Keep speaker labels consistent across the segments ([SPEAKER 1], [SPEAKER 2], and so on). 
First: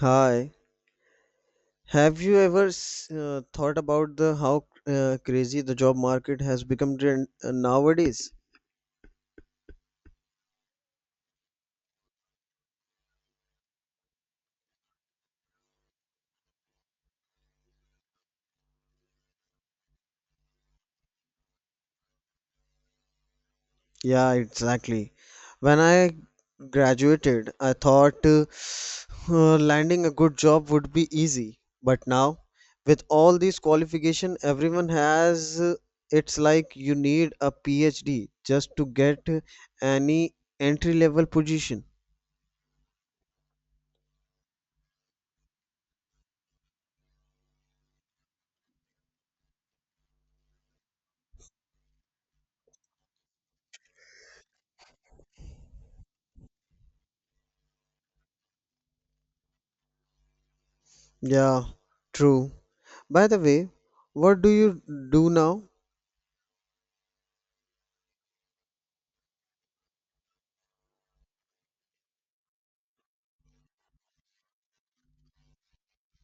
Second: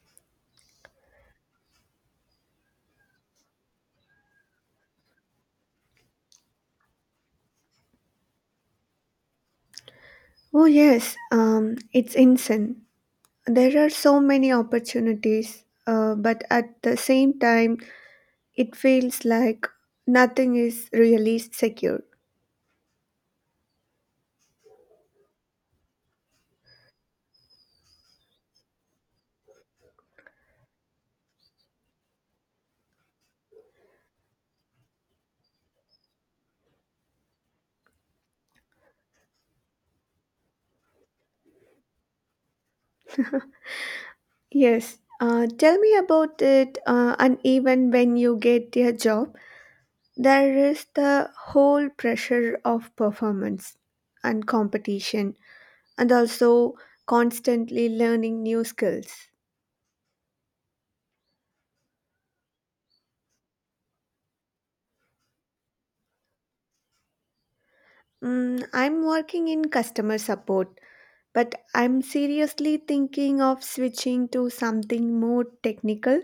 [SPEAKER 1] Hi, have you ever thought about the how crazy the job market has become nowadays?
[SPEAKER 2] Oh, yes, it's insane. There are so many opportunities, but at the same time, it feels like nothing is really secure.
[SPEAKER 1] Yeah, exactly. When I graduated, I thought landing a good job would be easy, but now with all these qualification everyone has, it's like you need a PhD just to get any entry level position.
[SPEAKER 2] Yes, tell me about it, and even when you get your job, there is the whole pressure of performance and competition, and also constantly learning new skills.
[SPEAKER 1] Yeah, true. By the way, what do you do now?
[SPEAKER 2] Mm, I'm working in customer support but I'm seriously thinking of switching to something more technical.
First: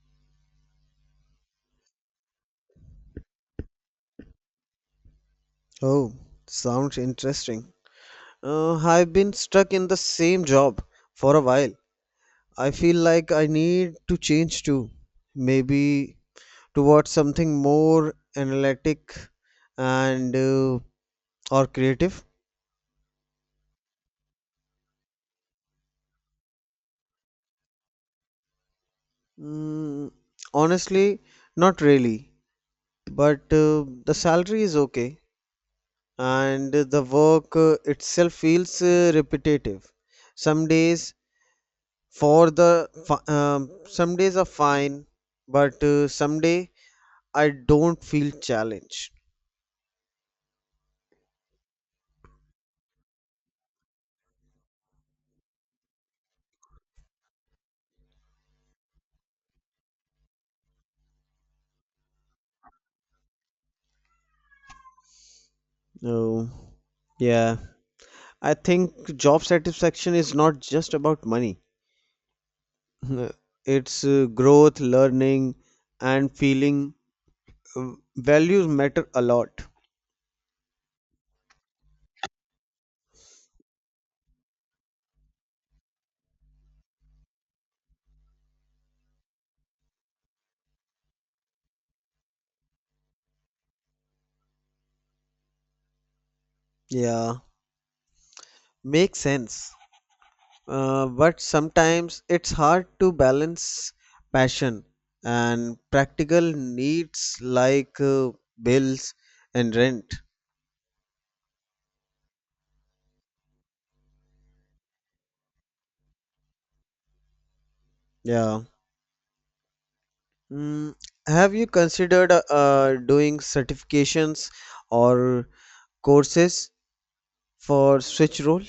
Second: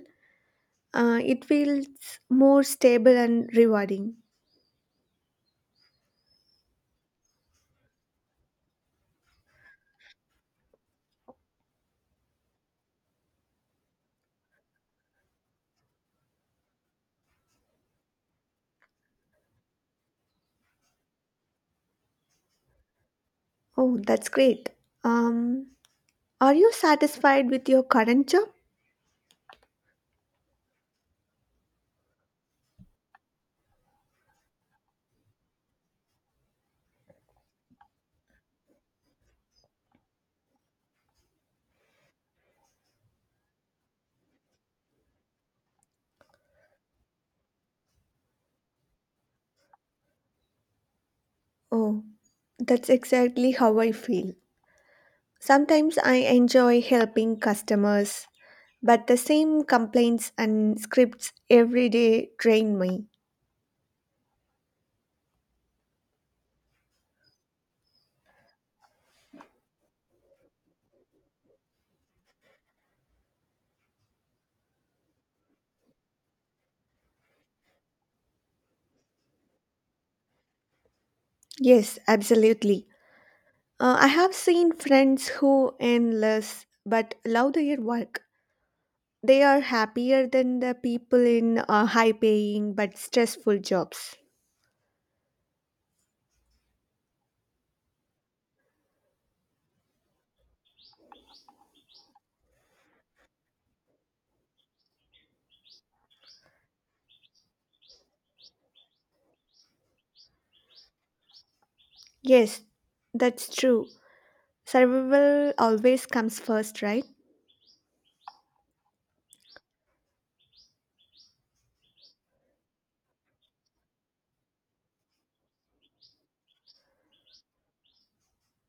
[SPEAKER 2] It feels more stable and rewarding.
[SPEAKER 1] Oh, sounds interesting. I've been stuck in the same job for a while. I feel like I need to change too. Maybe towards something more analytic and or creative.
[SPEAKER 2] Oh, that's great. Um, are you satisfied with your current job?
[SPEAKER 1] Mm, honestly, not really. But The salary is okay, and the work itself feels repetitive. Some days for the fi- Some days are fine but some day I don't feel challenged.
[SPEAKER 2] Oh, that's exactly how I feel. Sometimes I enjoy helping customers, but the same complaints and scripts every day drain me.
[SPEAKER 1] Oh, yeah, I think job satisfaction is not just about money. Uh, it's growth, learning, and feeling uh, values matter a lot.
[SPEAKER 2] Yes, absolutely. I have seen friends who earn less but love their work. They are happier than the people in high paying but stressful jobs.
[SPEAKER 1] Yeah, makes sense. But sometimes it's hard to balance passion and practical needs like bills and rent.
[SPEAKER 2] Yes, that's true. Survival always comes first, right?
[SPEAKER 1] Yeah. Mm, have you considered doing certifications or courses for switch role?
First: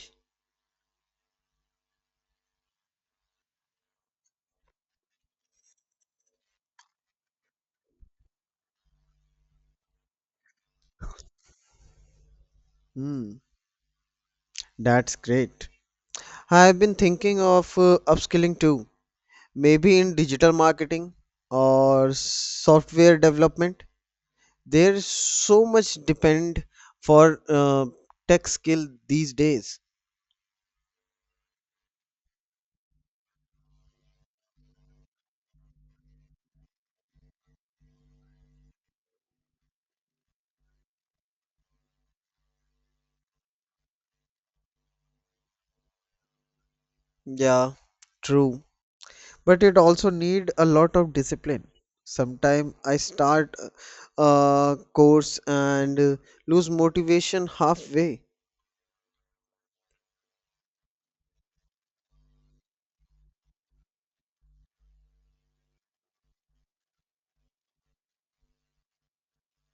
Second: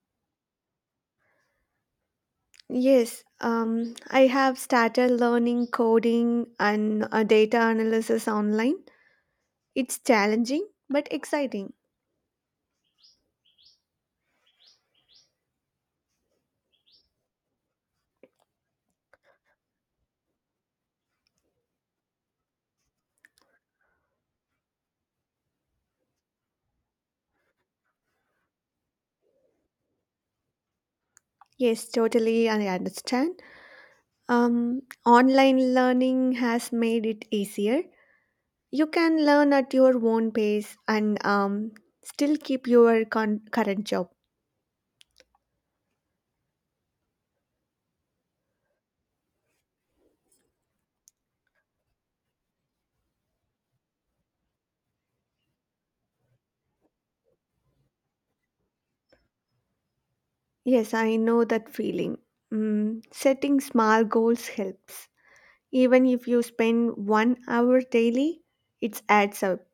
[SPEAKER 2] Yes, I have started learning coding and data analysis online. It's challenging but exciting.
[SPEAKER 1] Hmm, that's great. I've been thinking of upskilling too, maybe in digital marketing or software development. There's so much depend for tech skill these days.
[SPEAKER 2] Yes, totally, I understand. Online learning has made it easier. You can learn at your own pace and still keep your current job.
[SPEAKER 1] Yeah, true. But it also need a lot of discipline. Sometime I start a course and lose motivation halfway.
[SPEAKER 2] Yes, I know that feeling. Mm, setting small goals helps. Even if you spend 1 hour daily, it adds up.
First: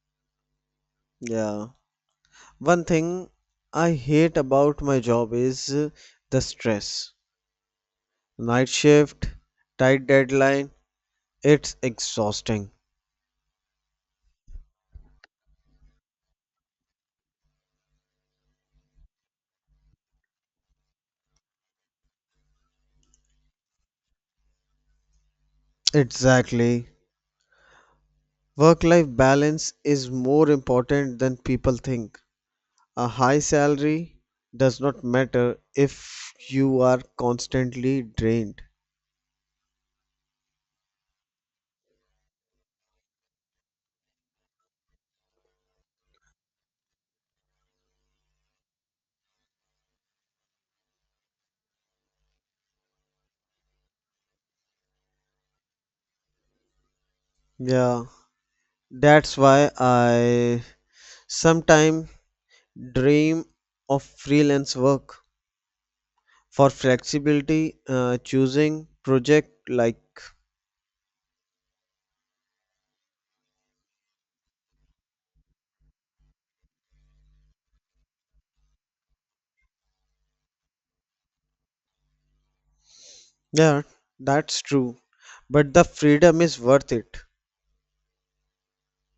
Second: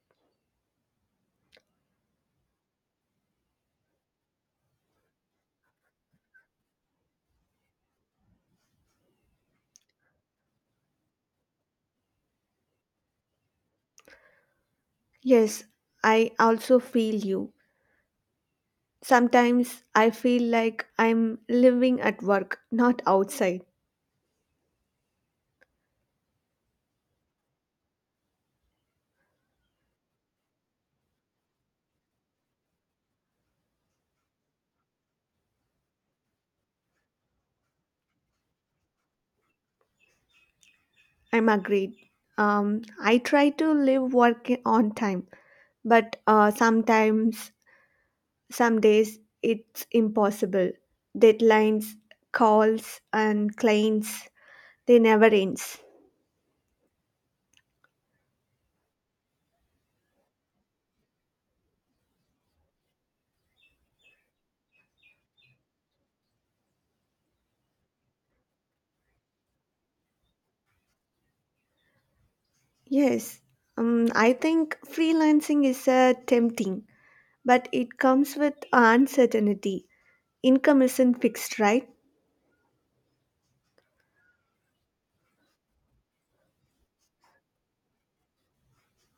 [SPEAKER 1] Yeah, one thing I hate about my job is the stress, night shift, tight deadline, it's exhausting.
[SPEAKER 2] Yes, I also feel you. Sometimes I feel like I'm living at work, not outside.
[SPEAKER 1] Exactly, work life balance is more important than people think. A high salary does not matter if you are constantly drained.
[SPEAKER 2] I'm agreed. I try to live work on time, but some days, it's impossible. Deadlines, calls, and clients, they never end.
[SPEAKER 1] Yeah, that's why I sometimes dream of freelance work for flexibility, choosing project like.
[SPEAKER 2] Yes, I think freelancing is tempting, but it comes with uncertainty. Income isn't fixed, right?
[SPEAKER 1] Yeah, that's true. But the freedom is worth it.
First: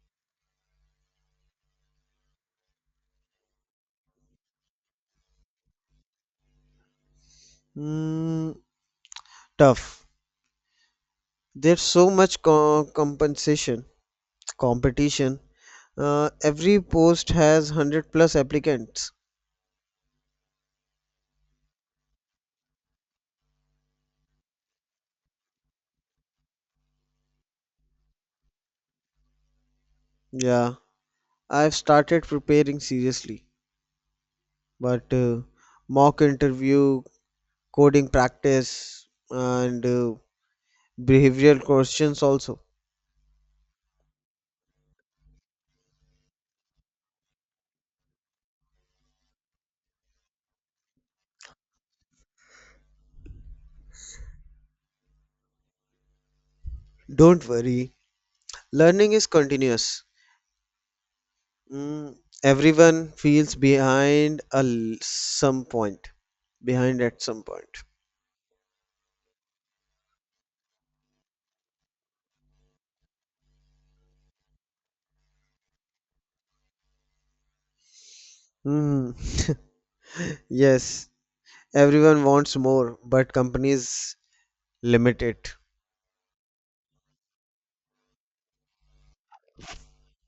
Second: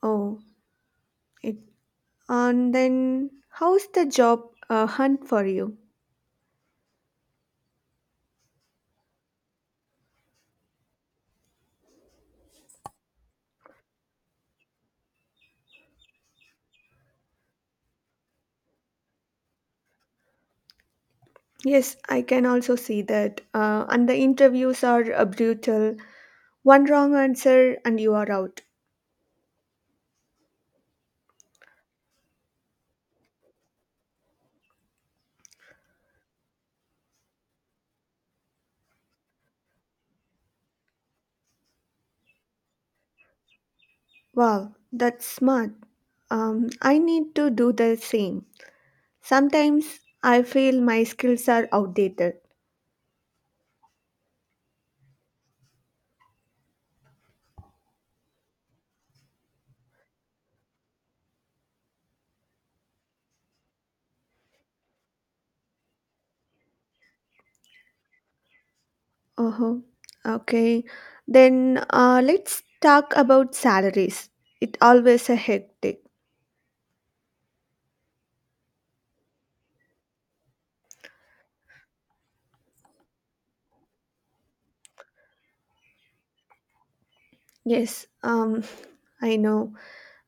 [SPEAKER 2] Oh, it, and then how's the job hunt for you?
[SPEAKER 1] Mm, tough. There's so much compensation, competition. Every post has 100 plus applicants.
[SPEAKER 2] Yes, I can also see that. And the interviews are brutal. One wrong answer and you are out.
[SPEAKER 1] Yeah, I've started preparing seriously, but mock interview, coding practice, and behavioral questions also.
[SPEAKER 2] Wow, that's smart. I need to do the same. Sometimes I feel my skills are outdated.
[SPEAKER 1] Don't worry, learning is continuous. Mm, everyone feels behind at some point.
[SPEAKER 2] Uh-huh. Okay. Then let's talk about salaries. It always a hectic.
[SPEAKER 1] Mm, yes, everyone wants more, but companies limit it.
[SPEAKER 2] Yes, I know.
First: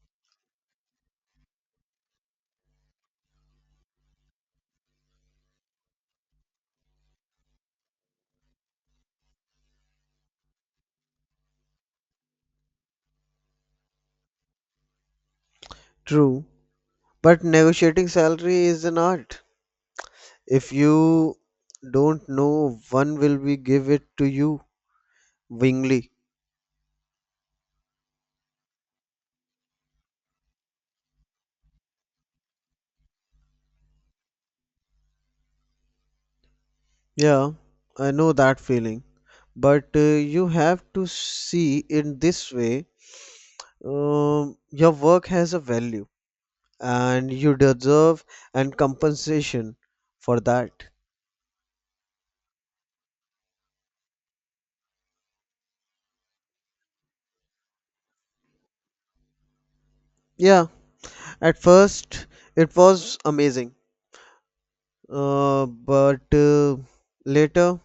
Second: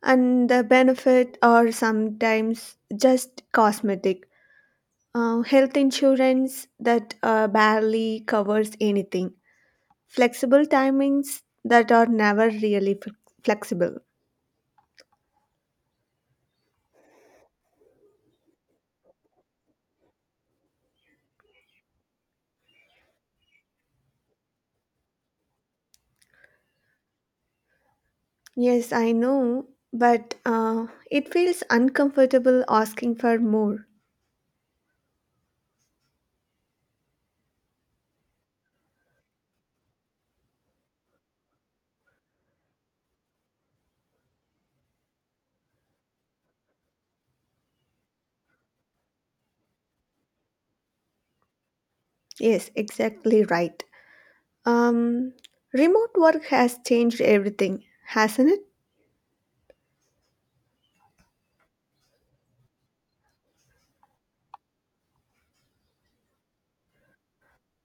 [SPEAKER 2] And the benefit are sometimes just cosmetic. Health insurance that barely covers anything. Flexible timings that are never really flexible.
[SPEAKER 1] True, but negotiating salary is an art. If you don't know, one will be give it to you willingly.
[SPEAKER 2] Yes, I know, but it feels uncomfortable asking for more.
[SPEAKER 1] Yeah, I know that feeling. But you have to see in this way, your work has a value and you deserve and compensation for that.
[SPEAKER 2] Yes, exactly right. Um, Remote work has changed everything, hasn't it?
[SPEAKER 1] Yeah, at first it was amazing, but later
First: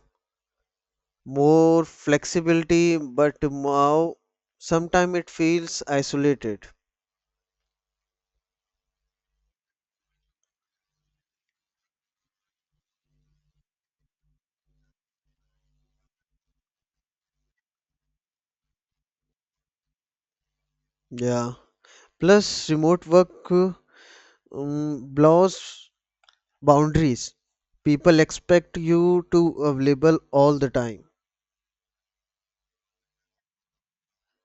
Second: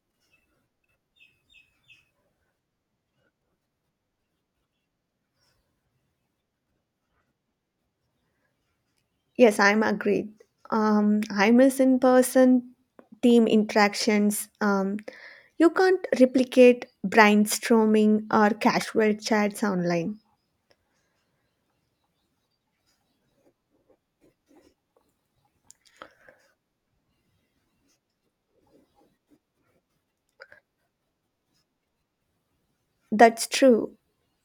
[SPEAKER 1] more flexibility, but now sometimes it feels isolated.
[SPEAKER 2] Yes, I'm agreed. I miss in person team interactions. You can't replicate brainstorming or casual chats online.
[SPEAKER 1] Yeah, plus remote work blurs boundaries. People expect you to available all the time.
[SPEAKER 2] That's true.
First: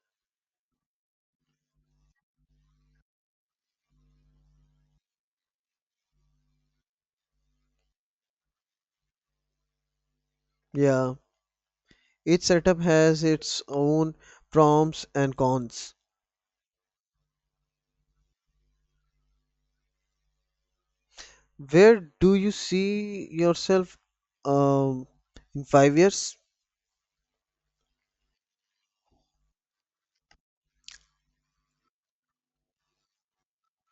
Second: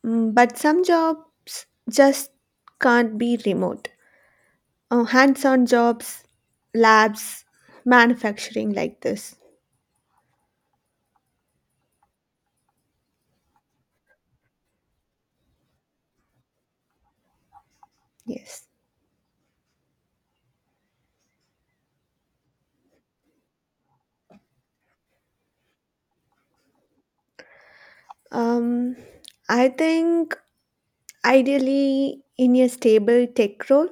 [SPEAKER 2] Mm, but some jobs just can't be remote. Hands on jobs, labs, manufacturing like this.
[SPEAKER 1] Yeah, each setup has its own prompts and cons.
[SPEAKER 2] Yes.
[SPEAKER 1] Where do you see yourself, um, in 5 years?
[SPEAKER 2] Um, I think Ideally, in a stable tech role,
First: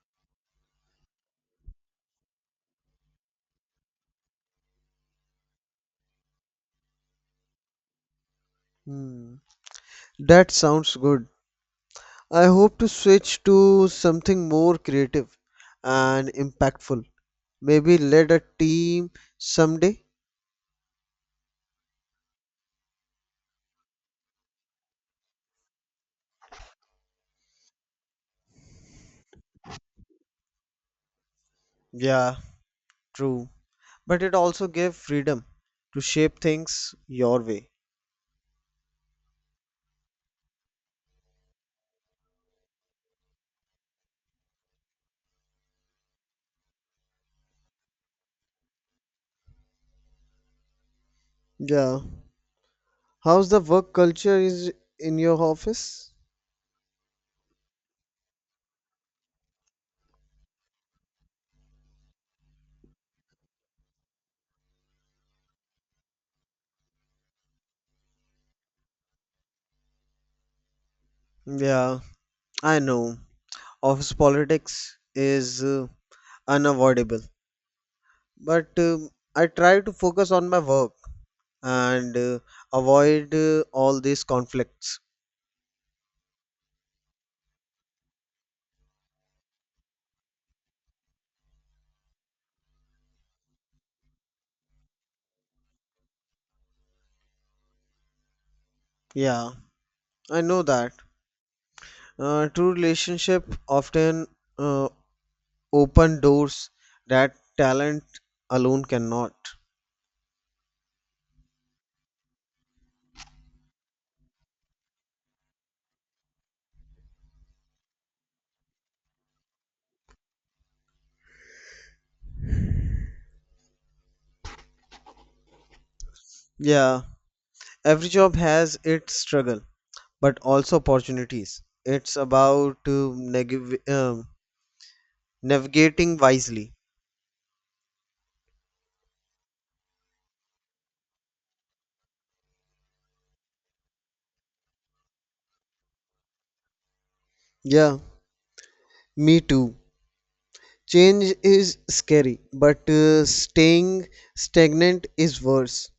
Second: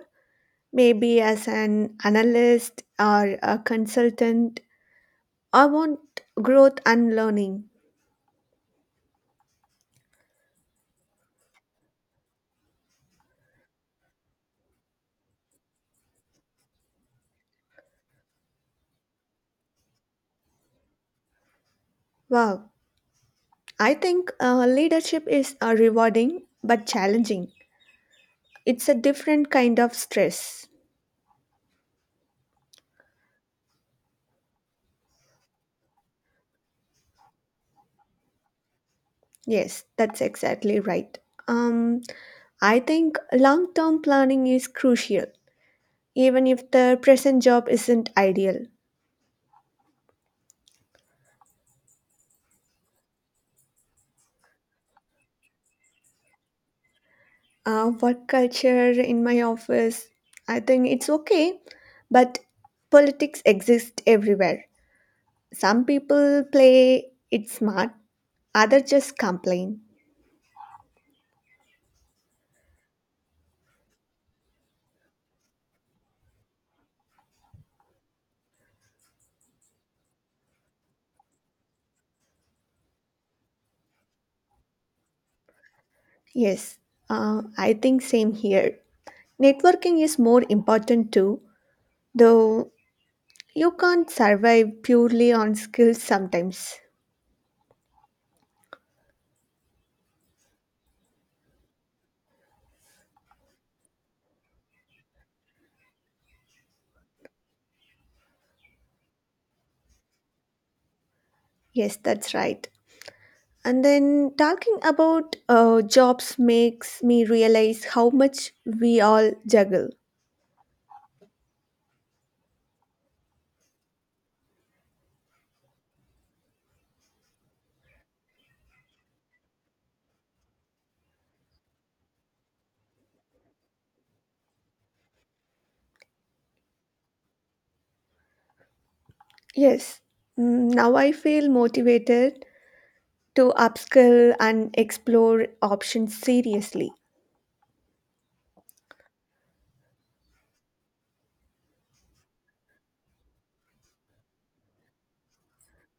[SPEAKER 2] maybe as an analyst or a consultant, I want growth and learning.
[SPEAKER 1] Hmm, that sounds good. I hope to switch to something more creative and impactful. Maybe lead a team someday.
[SPEAKER 2] Wow, I think leadership is rewarding but challenging. It's a different kind of stress.
[SPEAKER 1] Yeah, true. But it also gave freedom to shape things your way.
[SPEAKER 2] Yes, that's exactly right. Um, I think long term planning is crucial, even if the present job isn't ideal.
[SPEAKER 1] Yeah. How's the work culture is in your office?
[SPEAKER 2] Work culture in my office. I think it's okay, but politics exists everywhere. Some people play it smart, others just complain.
[SPEAKER 1] Yeah, I know. Office politics is unavoidable. But um, I try to focus on my work and avoid all these conflicts.
[SPEAKER 2] Yes, I think same here. Networking is more important too, though you can't survive purely on skills sometimes.
[SPEAKER 1] Yeah, I know that. True relationship often uh, open doors that talent alone cannot.
[SPEAKER 2] Yes, that's right. And then talking about jobs makes me realize how much we all juggle.
[SPEAKER 1] Yeah, every job has its struggle, but also opportunities. It's about neg- um navigating wisely.
[SPEAKER 2] Yes, mm, now I feel motivated to upskill and explore options seriously.
[SPEAKER 1] Yeah, me too. Change is scary, but staying stagnant is worse.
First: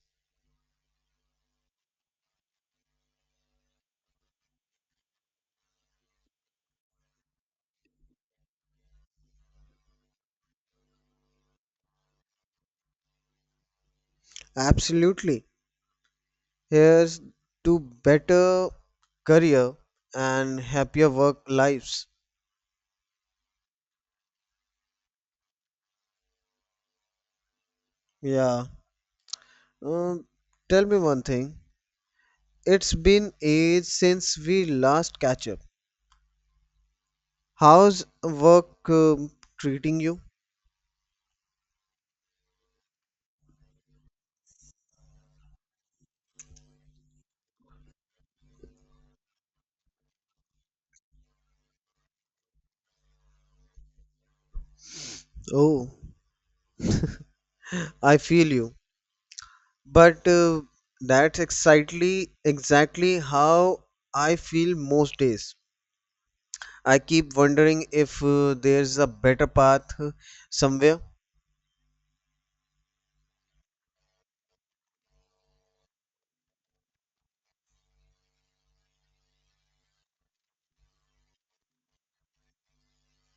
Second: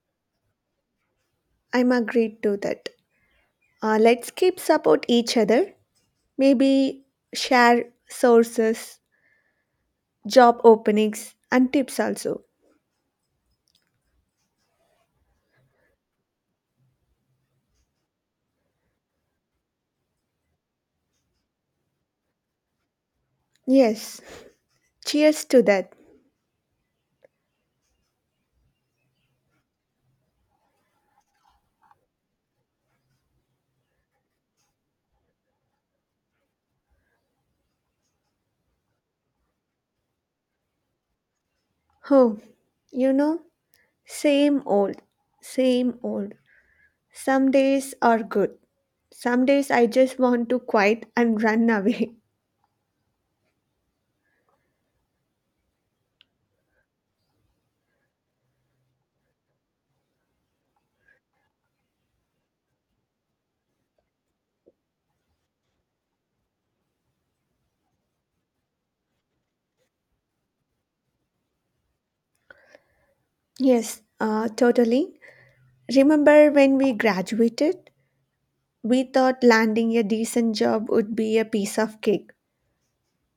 [SPEAKER 2] I'm agreed to that. Let's keep support each other. Maybe share sources, job openings, and tips also.
[SPEAKER 1] Absolutely. Here's to better career and happier work lives.
[SPEAKER 2] Yes, cheers to that.
[SPEAKER 1] Yeah. Um, tell me one thing. It's been ages since we last catch up. How's work, um, treating you?
[SPEAKER 2] Oh, you know, same old, same old. Some days are good. Some days I just want to quit and run away.
[SPEAKER 1] Oh, I feel you, but that's exactly how I feel most days. I keep wondering if there's a better path, somewhere.
[SPEAKER 2] Yes, totally. Remember when we graduated? We thought landing a decent job would be a piece of cake.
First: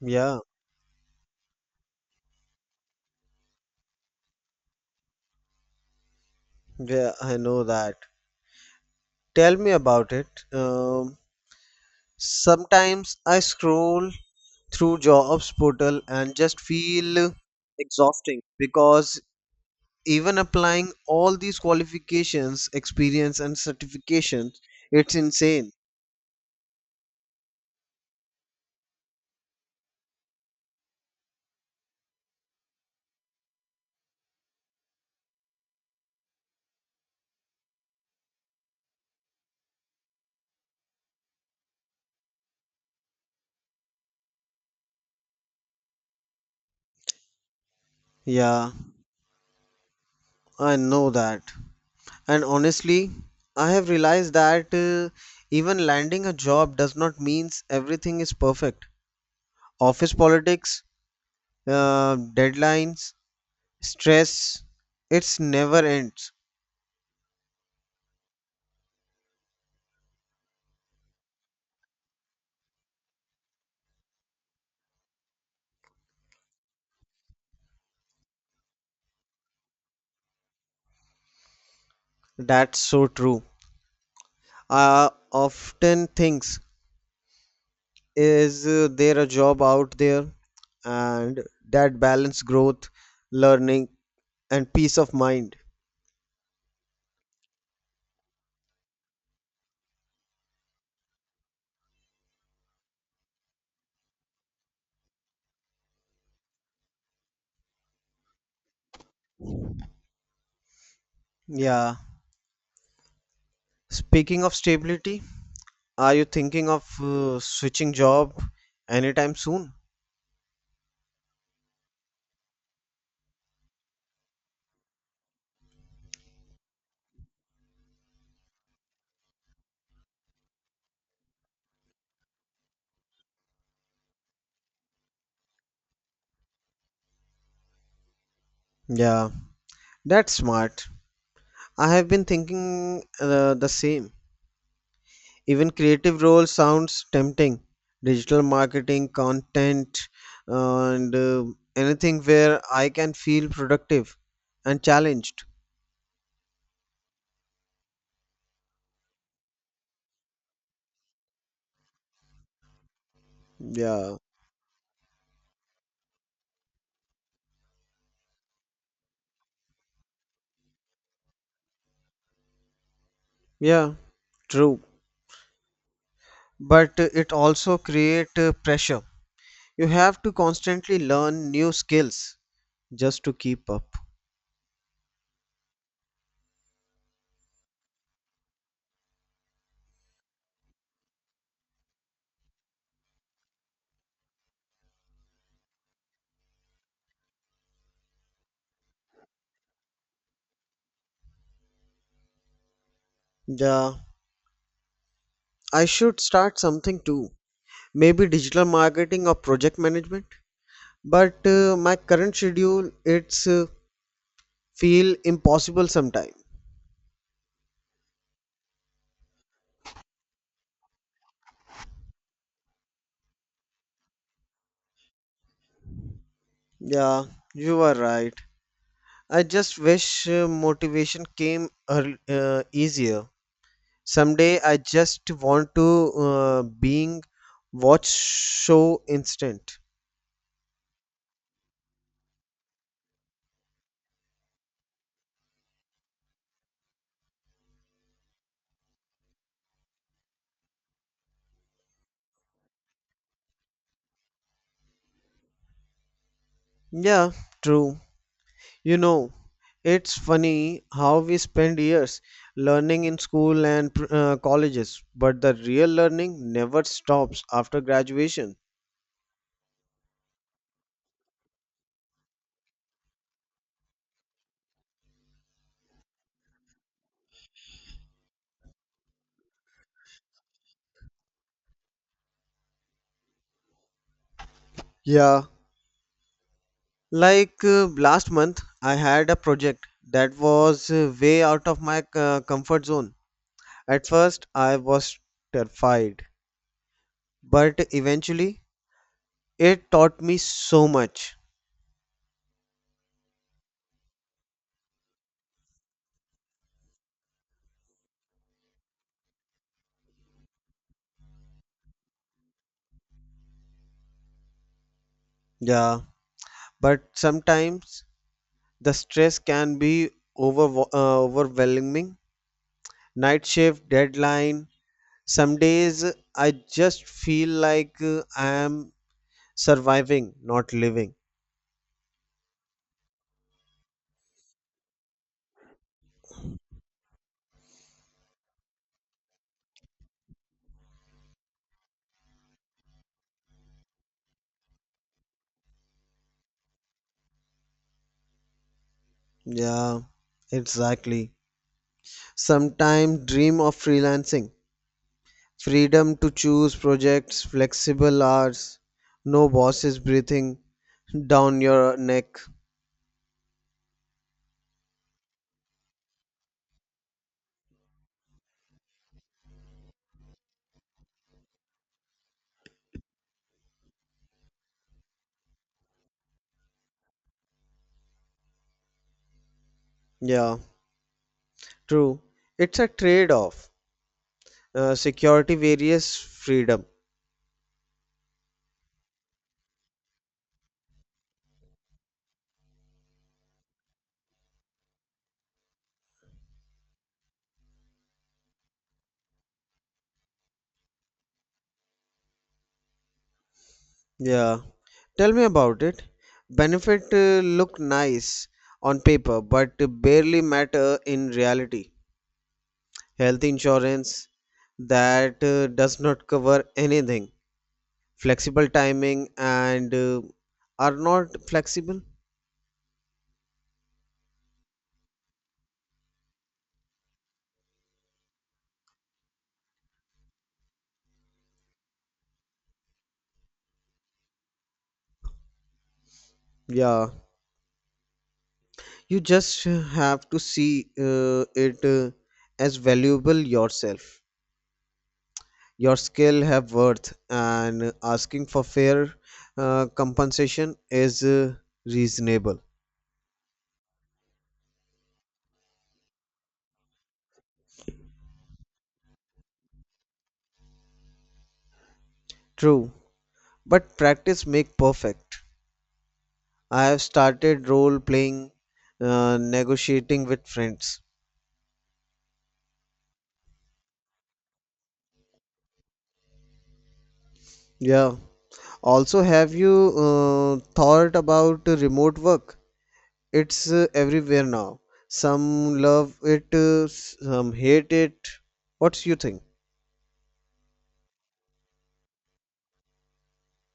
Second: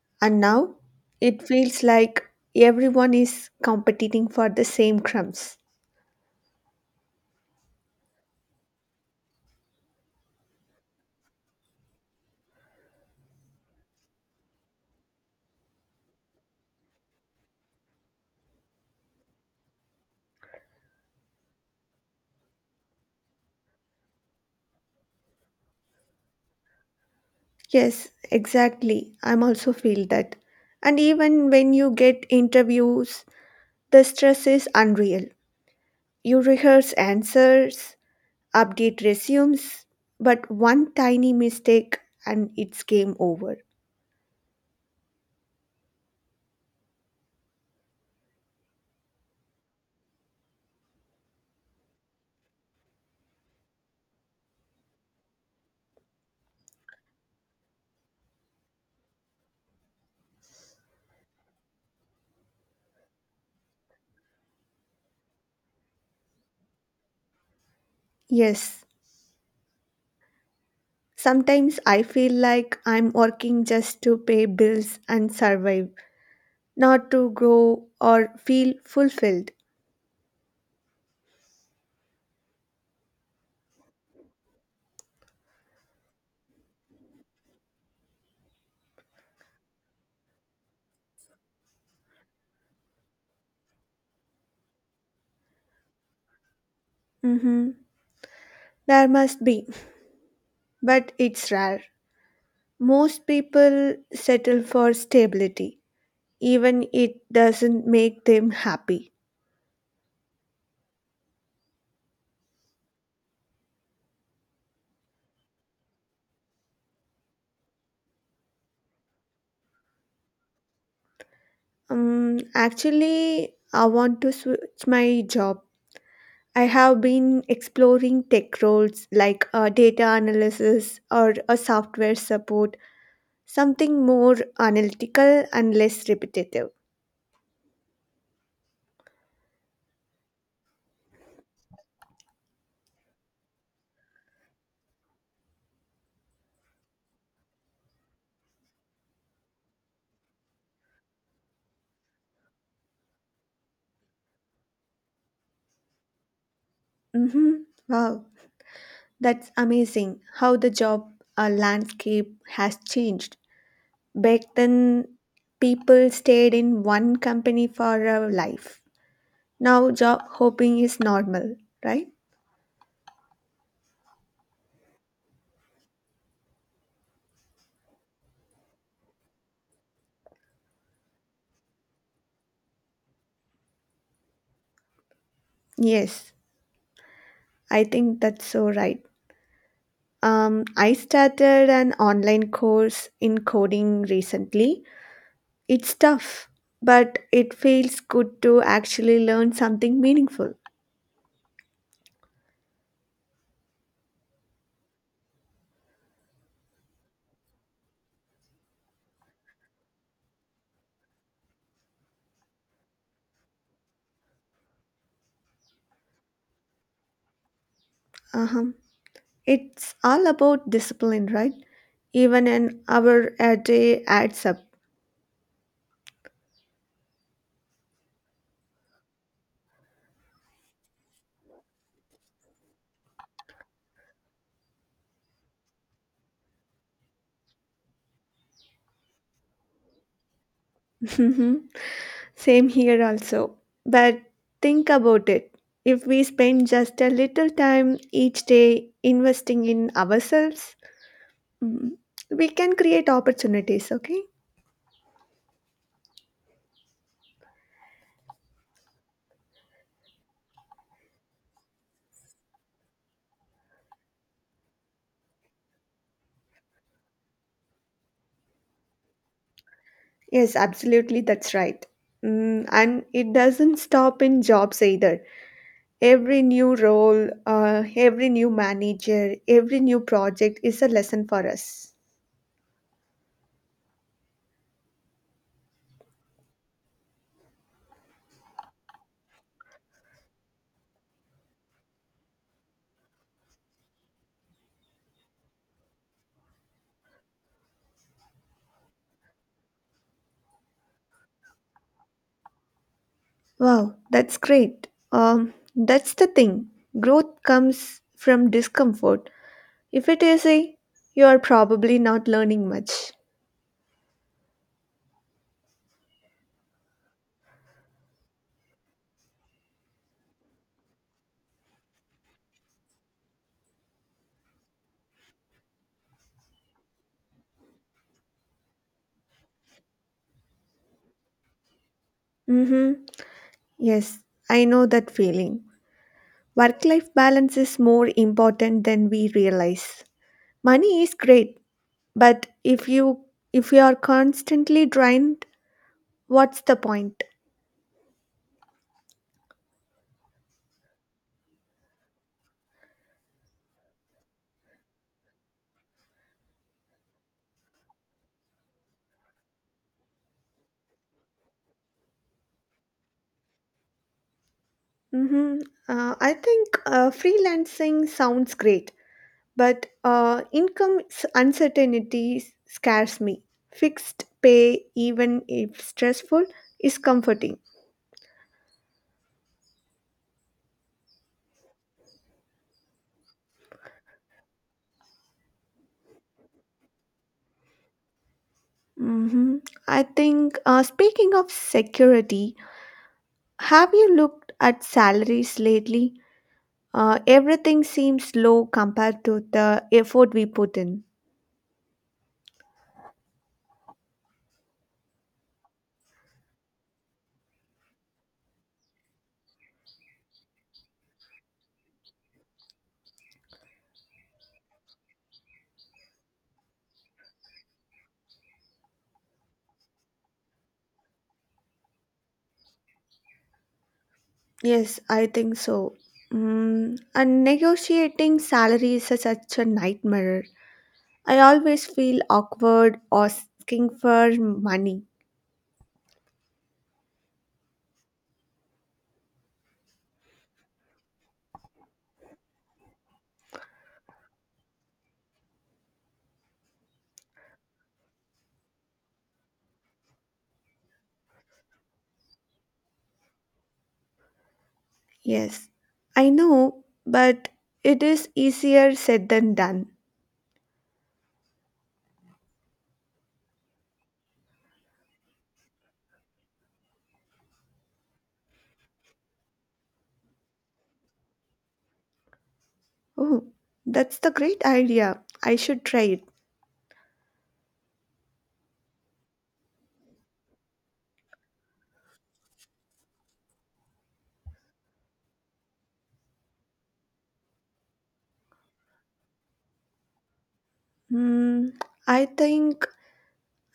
[SPEAKER 1] Yeah,
[SPEAKER 2] And now it feels like everyone is competing for the same crumbs.
[SPEAKER 1] yeah, I know that. Tell me about it. Um, sometimes I scroll through jobs portal and just feel exhausting because even applying all these qualifications, experience, and certifications, it's insane.
[SPEAKER 2] Yes, exactly. I'm also feel that. And even when you get interviews, the stress is unreal. You rehearse answers, update resumes, but one tiny mistake and it's game over.
[SPEAKER 1] Yeah. I know that. And honestly, I have realized that even landing a job does not means everything is perfect. Office politics, deadlines, stress, it's never ends.
[SPEAKER 2] Yes, sometimes I feel like I'm working just to pay bills and survive, not to grow or feel fulfilled.
[SPEAKER 1] That's so true. I often thinks is there a job out there and that balance growth, learning and peace of mind.
[SPEAKER 2] Mhm. There must be, but it's rare. Most people settle for stability, even it doesn't make them happy.
[SPEAKER 1] Yeah. Speaking of stability, are you thinking of switching job anytime soon?
[SPEAKER 2] Actually, I want to switch my job. I have been exploring tech roles like data analysis or a software support. Something more analytical and less repetitive.
[SPEAKER 1] Yeah, that's smart. I have been thinking the same. Even creative role sounds tempting. Digital marketing, content, and anything where I can feel productive and challenged.
[SPEAKER 2] hmm Wow, that's amazing how the job landscape has changed.
[SPEAKER 1] Yeah,
[SPEAKER 2] Back then, people stayed in one company for a life. Now, job hopping is normal, right?
[SPEAKER 1] yeah, true. But it also create pressure. You have to constantly learn new skills just to keep up.
[SPEAKER 2] Yes, I think that's so right. I started an online course in coding recently. It's tough, but it feels good to actually learn something meaningful.
[SPEAKER 1] Yeah, I should start something too. Maybe digital marketing or project management. But my current schedule it's feel impossible sometime.
[SPEAKER 2] Uh-huh. It's all about discipline, right? Even an hour a day adds up.
[SPEAKER 1] Yeah, you are right. I just wish motivation came easier. Someday I just want to being watch show instant.
[SPEAKER 2] Same here also. But think about it. If we spend just a little time each day investing in ourselves, mm, we can create opportunities, okay?
[SPEAKER 1] Yeah, true. You know, it's funny how we spend years learning in school and colleges, but the real learning never stops after graduation.
[SPEAKER 2] Yes, absolutely, that's right. Mm, and it doesn't stop in jobs either. Every new role, every new manager, every new project is a lesson for us.
[SPEAKER 1] Yeah. Like last month, I had a project that was way out of my comfort zone. At first, I was terrified, but eventually, it taught me so much.
[SPEAKER 2] Wow, that's great. That's the thing. Growth comes from discomfort. If it is a, you are probably not learning much.
[SPEAKER 1] Yeah, but sometimes the stress can be over overwhelming, night shift deadline, some days I just feel like I am surviving, not living.
[SPEAKER 2] Mm-hmm. Yes, I know that feeling. Work life balance is more important than we realize. Money is great, but if you are constantly drained, what's the point?
[SPEAKER 1] Yeah, exactly, sometimes dream of freelancing, freedom to choose projects, flexible hours, no bosses breathing down your neck.
[SPEAKER 2] Mm-hmm. I think freelancing sounds great, but income uncertainty scares me. Fixed pay, even if stressful, is comforting.
[SPEAKER 1] Yeah, true, it's a trade off, security various freedom.
[SPEAKER 2] Mhm. I think, speaking of security, have you looked at salaries lately? Everything seems low compared to the effort we put in.
[SPEAKER 1] Yeah. Tell me about it. Benefit look nice on paper, but barely matter in reality. Health insurance that does not cover anything. Flexible timing and are not flexible.
[SPEAKER 2] Yes, I think so. Mm, and negotiating salaries is such a nightmare. I always feel awkward asking for money.
[SPEAKER 1] Yeah, you just have to see it as valuable yourself. Your skill have worth, and asking for fair compensation is reasonable.
[SPEAKER 2] Yes, I know, but it is easier said than done.
[SPEAKER 1] True. But practice make perfect. I have started role playing, negotiating with friends.
[SPEAKER 2] Oh, that's the great idea. I should try it.
[SPEAKER 1] Yeah. Also, have you thought about remote work? It's everywhere now. Some love it, some hate it. What's you think?
[SPEAKER 2] Hmm, I think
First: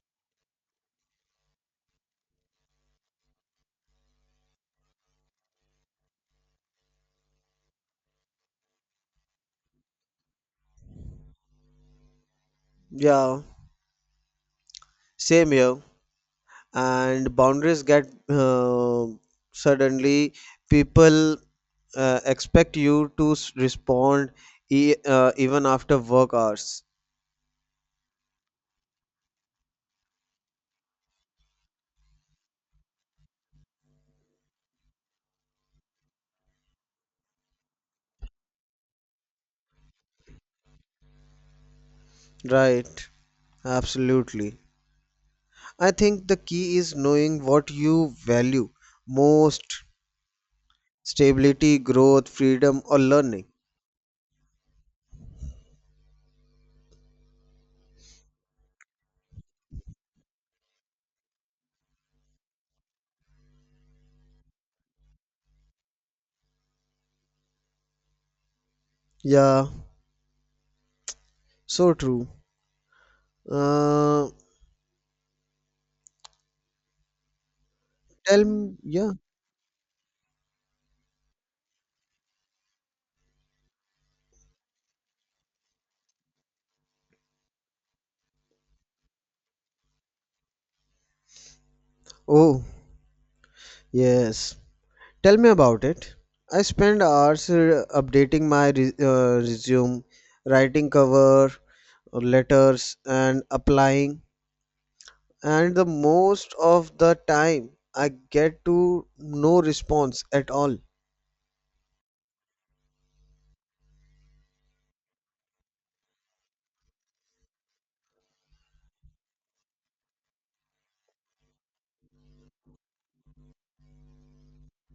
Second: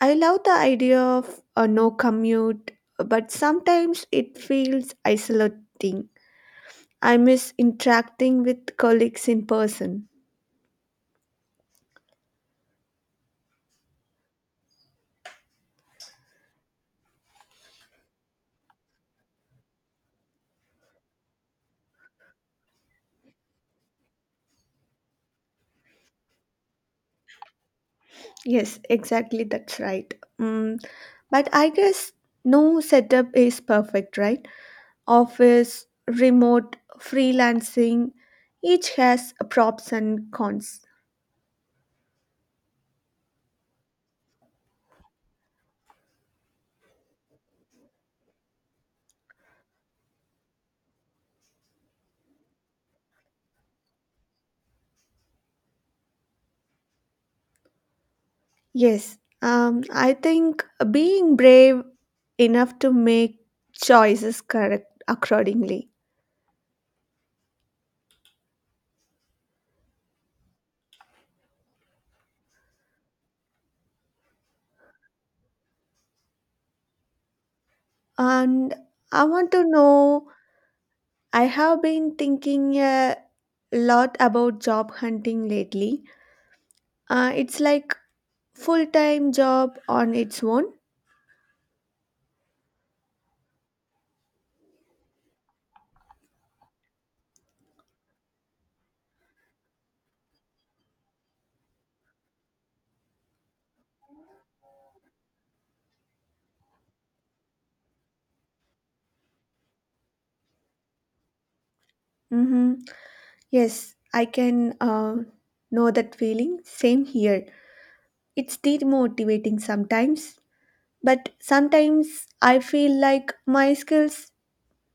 [SPEAKER 2] I love the idea of a no commute, but sometimes it feels isolating. I miss interacting with colleagues in person.
[SPEAKER 1] Yeah, same here. And boundaries get suddenly people expect you to respond, even after work hours.
[SPEAKER 2] Yes, exactly, that's right. Hmm, but I guess no setup is perfect, right? Office, remote, freelancing, each has props and cons.
[SPEAKER 1] Right, absolutely. I think the key is knowing what you value most, stability, growth, freedom, or learning.
[SPEAKER 2] Yes, I think being brave enough to make choices correct accordingly.
[SPEAKER 1] Yeah, so true. Uh, Tell me,
[SPEAKER 2] And
[SPEAKER 1] yeah.
[SPEAKER 2] I want to know, I have been thinking a lot about job hunting lately. It's like full-time job on its own.
[SPEAKER 1] Oh, yes. Tell me about it. I spend hours updating my resume, writing cover letters, and applying. And the most of the time, I get to no response at all.
[SPEAKER 2] Mm-hmm. Yes, I can know that feeling. Same here. It's demotivating sometimes, but sometimes I feel like my skills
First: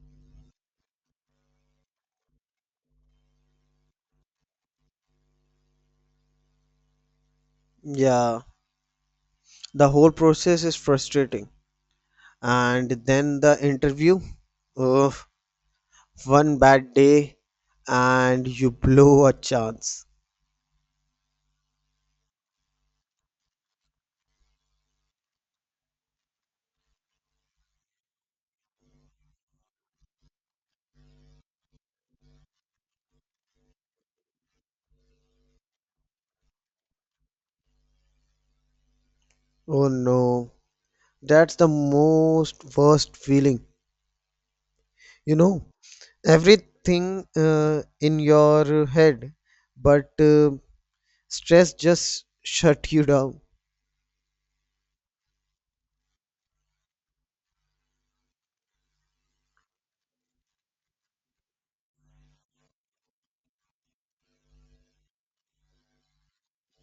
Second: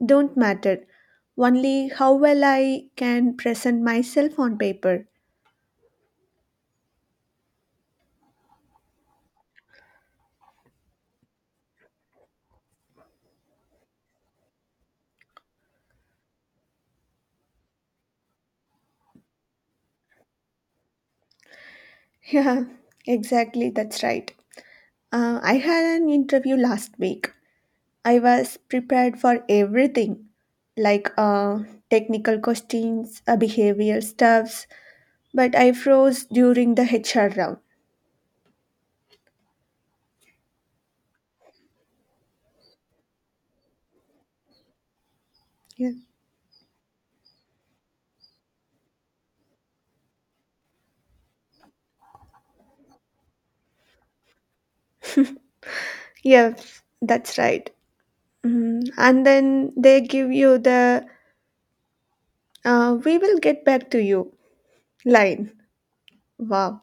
[SPEAKER 2] don't matter, only how well I can present myself on paper.
[SPEAKER 1] Yeah, the whole process is frustrating. And then the interview, ugh, one bad day and you blow a chance.
[SPEAKER 2] Yeah, exactly, that's right. I had an interview last week. I was prepared for everything, like technical questions, behavioral stuffs, but I froze during the HR round.
[SPEAKER 1] Oh no, that's the most worst feeling. You know,
[SPEAKER 2] Yeah.
[SPEAKER 1] everything in your head, but stress just shut you down.
[SPEAKER 2] Yes, that's right. Mhm. And then they give you the we will get back to you line. Wow.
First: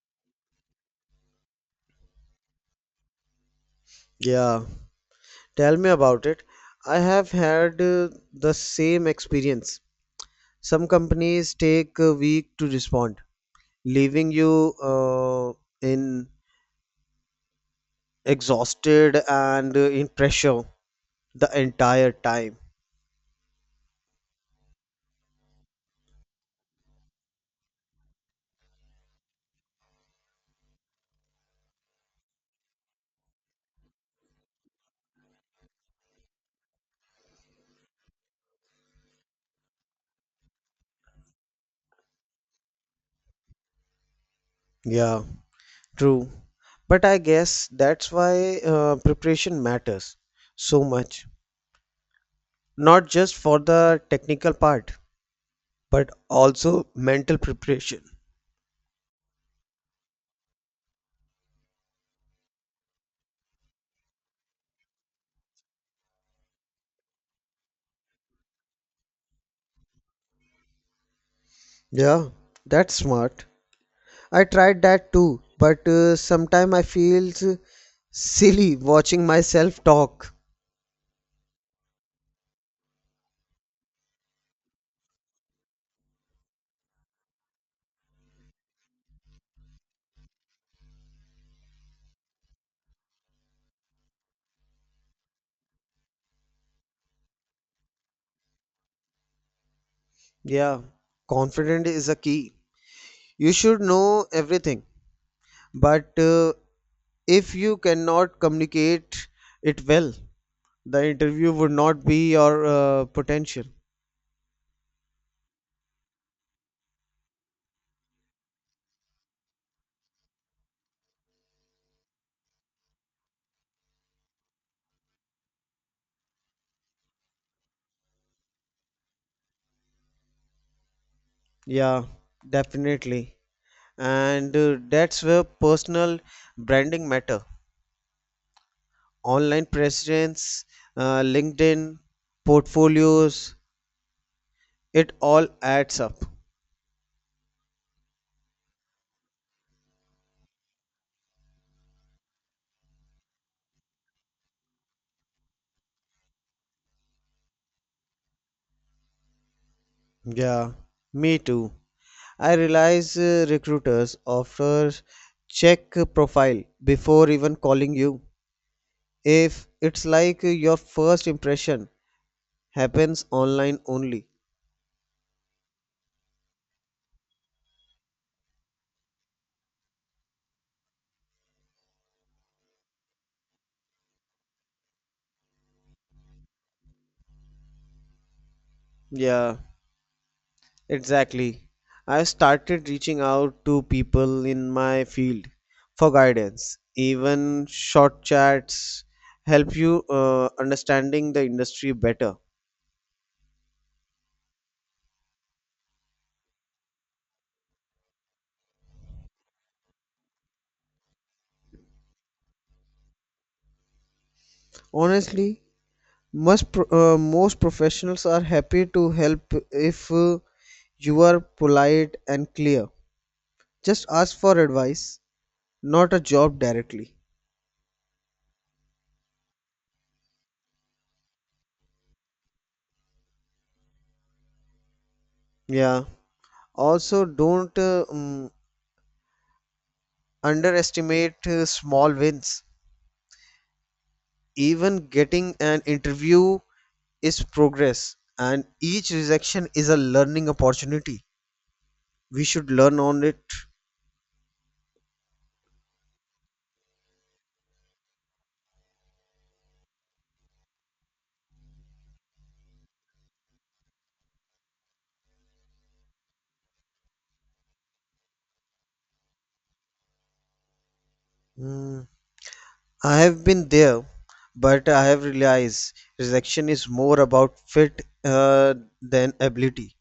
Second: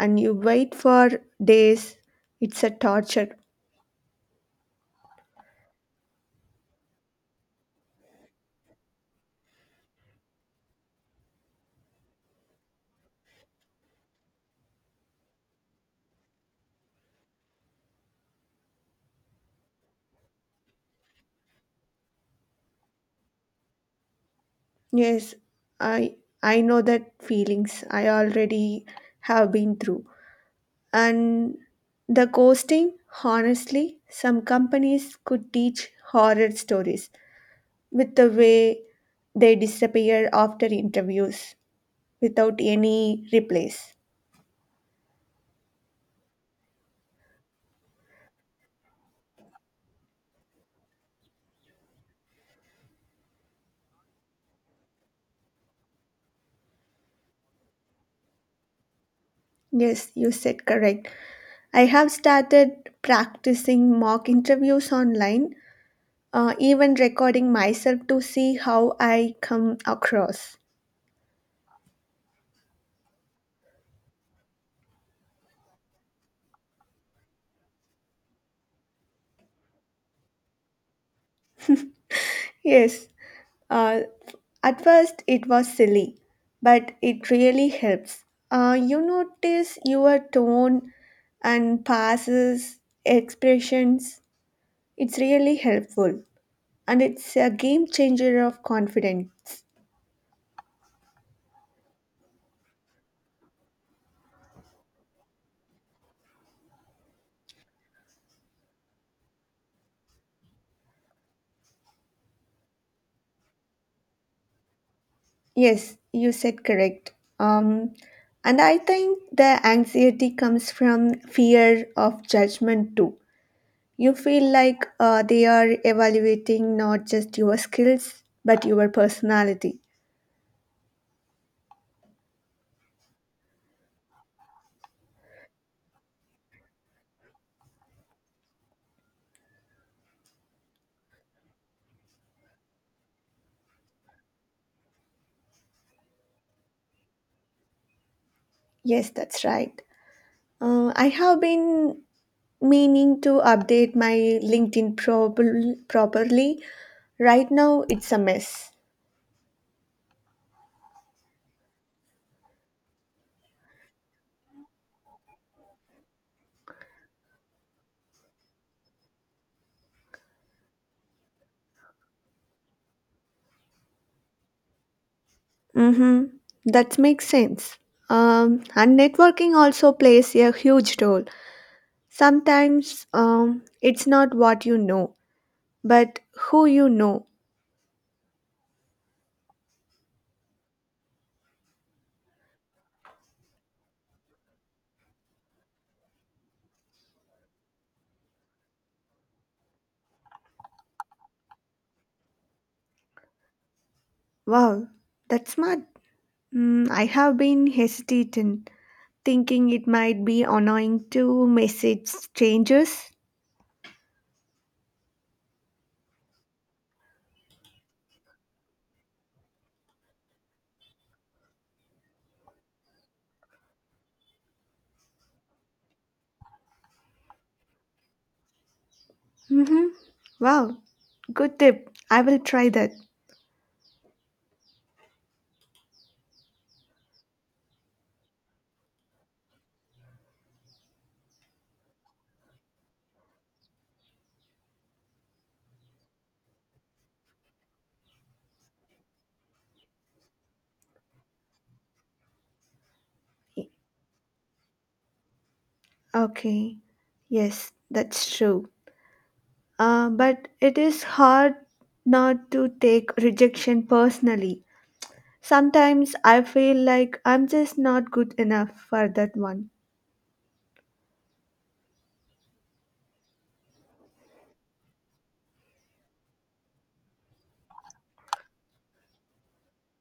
[SPEAKER 2] And you wait for days. It's a torture.
[SPEAKER 1] Yeah, tell me about it. I have had the same experience. Some companies take a week to respond, leaving you in exhausted and in pressure the entire time.
[SPEAKER 2] Yes, I I know that feelings. I already have been through. And the ghosting, honestly, some companies could teach horror stories with the way they disappear after interviews without any replace.
[SPEAKER 1] Yeah, true. But I guess that's why preparation matters so much, not just for the technical part, but also mental preparation.
[SPEAKER 2] Yes, you said correct. I have started practicing mock interviews online, even recording myself to see how I come across.
[SPEAKER 1] Yeah, that's smart. I tried that too, but sometimes I feel silly watching myself talk.
[SPEAKER 2] Yes, uh, at first it was silly, but it really helps. You notice your tone and passes, expressions. It's really helpful, and it's a game changer of confidence.
[SPEAKER 1] Yeah, confident is a key. You should know everything, but if you cannot communicate it well, the interview would not be your potential.
[SPEAKER 2] Yes, you said correct. Um, and I think the anxiety comes from fear of judgment too. You feel like they are evaluating not just your skills but your personality.
[SPEAKER 1] Yeah, definitely. And that's where personal branding matter, online presence, linkedin, portfolios, it all adds up.
[SPEAKER 2] Yes, that's right. I have been meaning to update my LinkedIn probably, properly. Right now, it's a mess.
[SPEAKER 1] Yeah, me too. I realize recruiters often check profile before even calling you. If it's like your first impression happens online only.
[SPEAKER 2] Mm-hmm. That makes sense. And networking also plays a huge role. Sometimes it's not what you know, but who you know.
[SPEAKER 1] Yeah, exactly. I started reaching out to people in my field for guidance. Even short chats help you understanding the industry better.
[SPEAKER 2] Wow, that's smart. Mm, I have been hesitating, thinking it might be annoying to message strangers.
[SPEAKER 1] Honestly, most professionals are happy to help if you are polite and clear. Just ask for advice, not a job directly.
[SPEAKER 2] Mm-hmm. Wow, good tip. I will try that.
[SPEAKER 1] Yeah. Also, don't underestimate small wins. Even getting an interview is progress, and each rejection is a learning opportunity. We should learn on it.
[SPEAKER 2] Y- Okay, yes, that's true. But it is hard not to take rejection personally. Sometimes I feel like I'm just not good enough for that one.
[SPEAKER 1] Mm, I have been there, but I have realized rejection is more about fit than ability.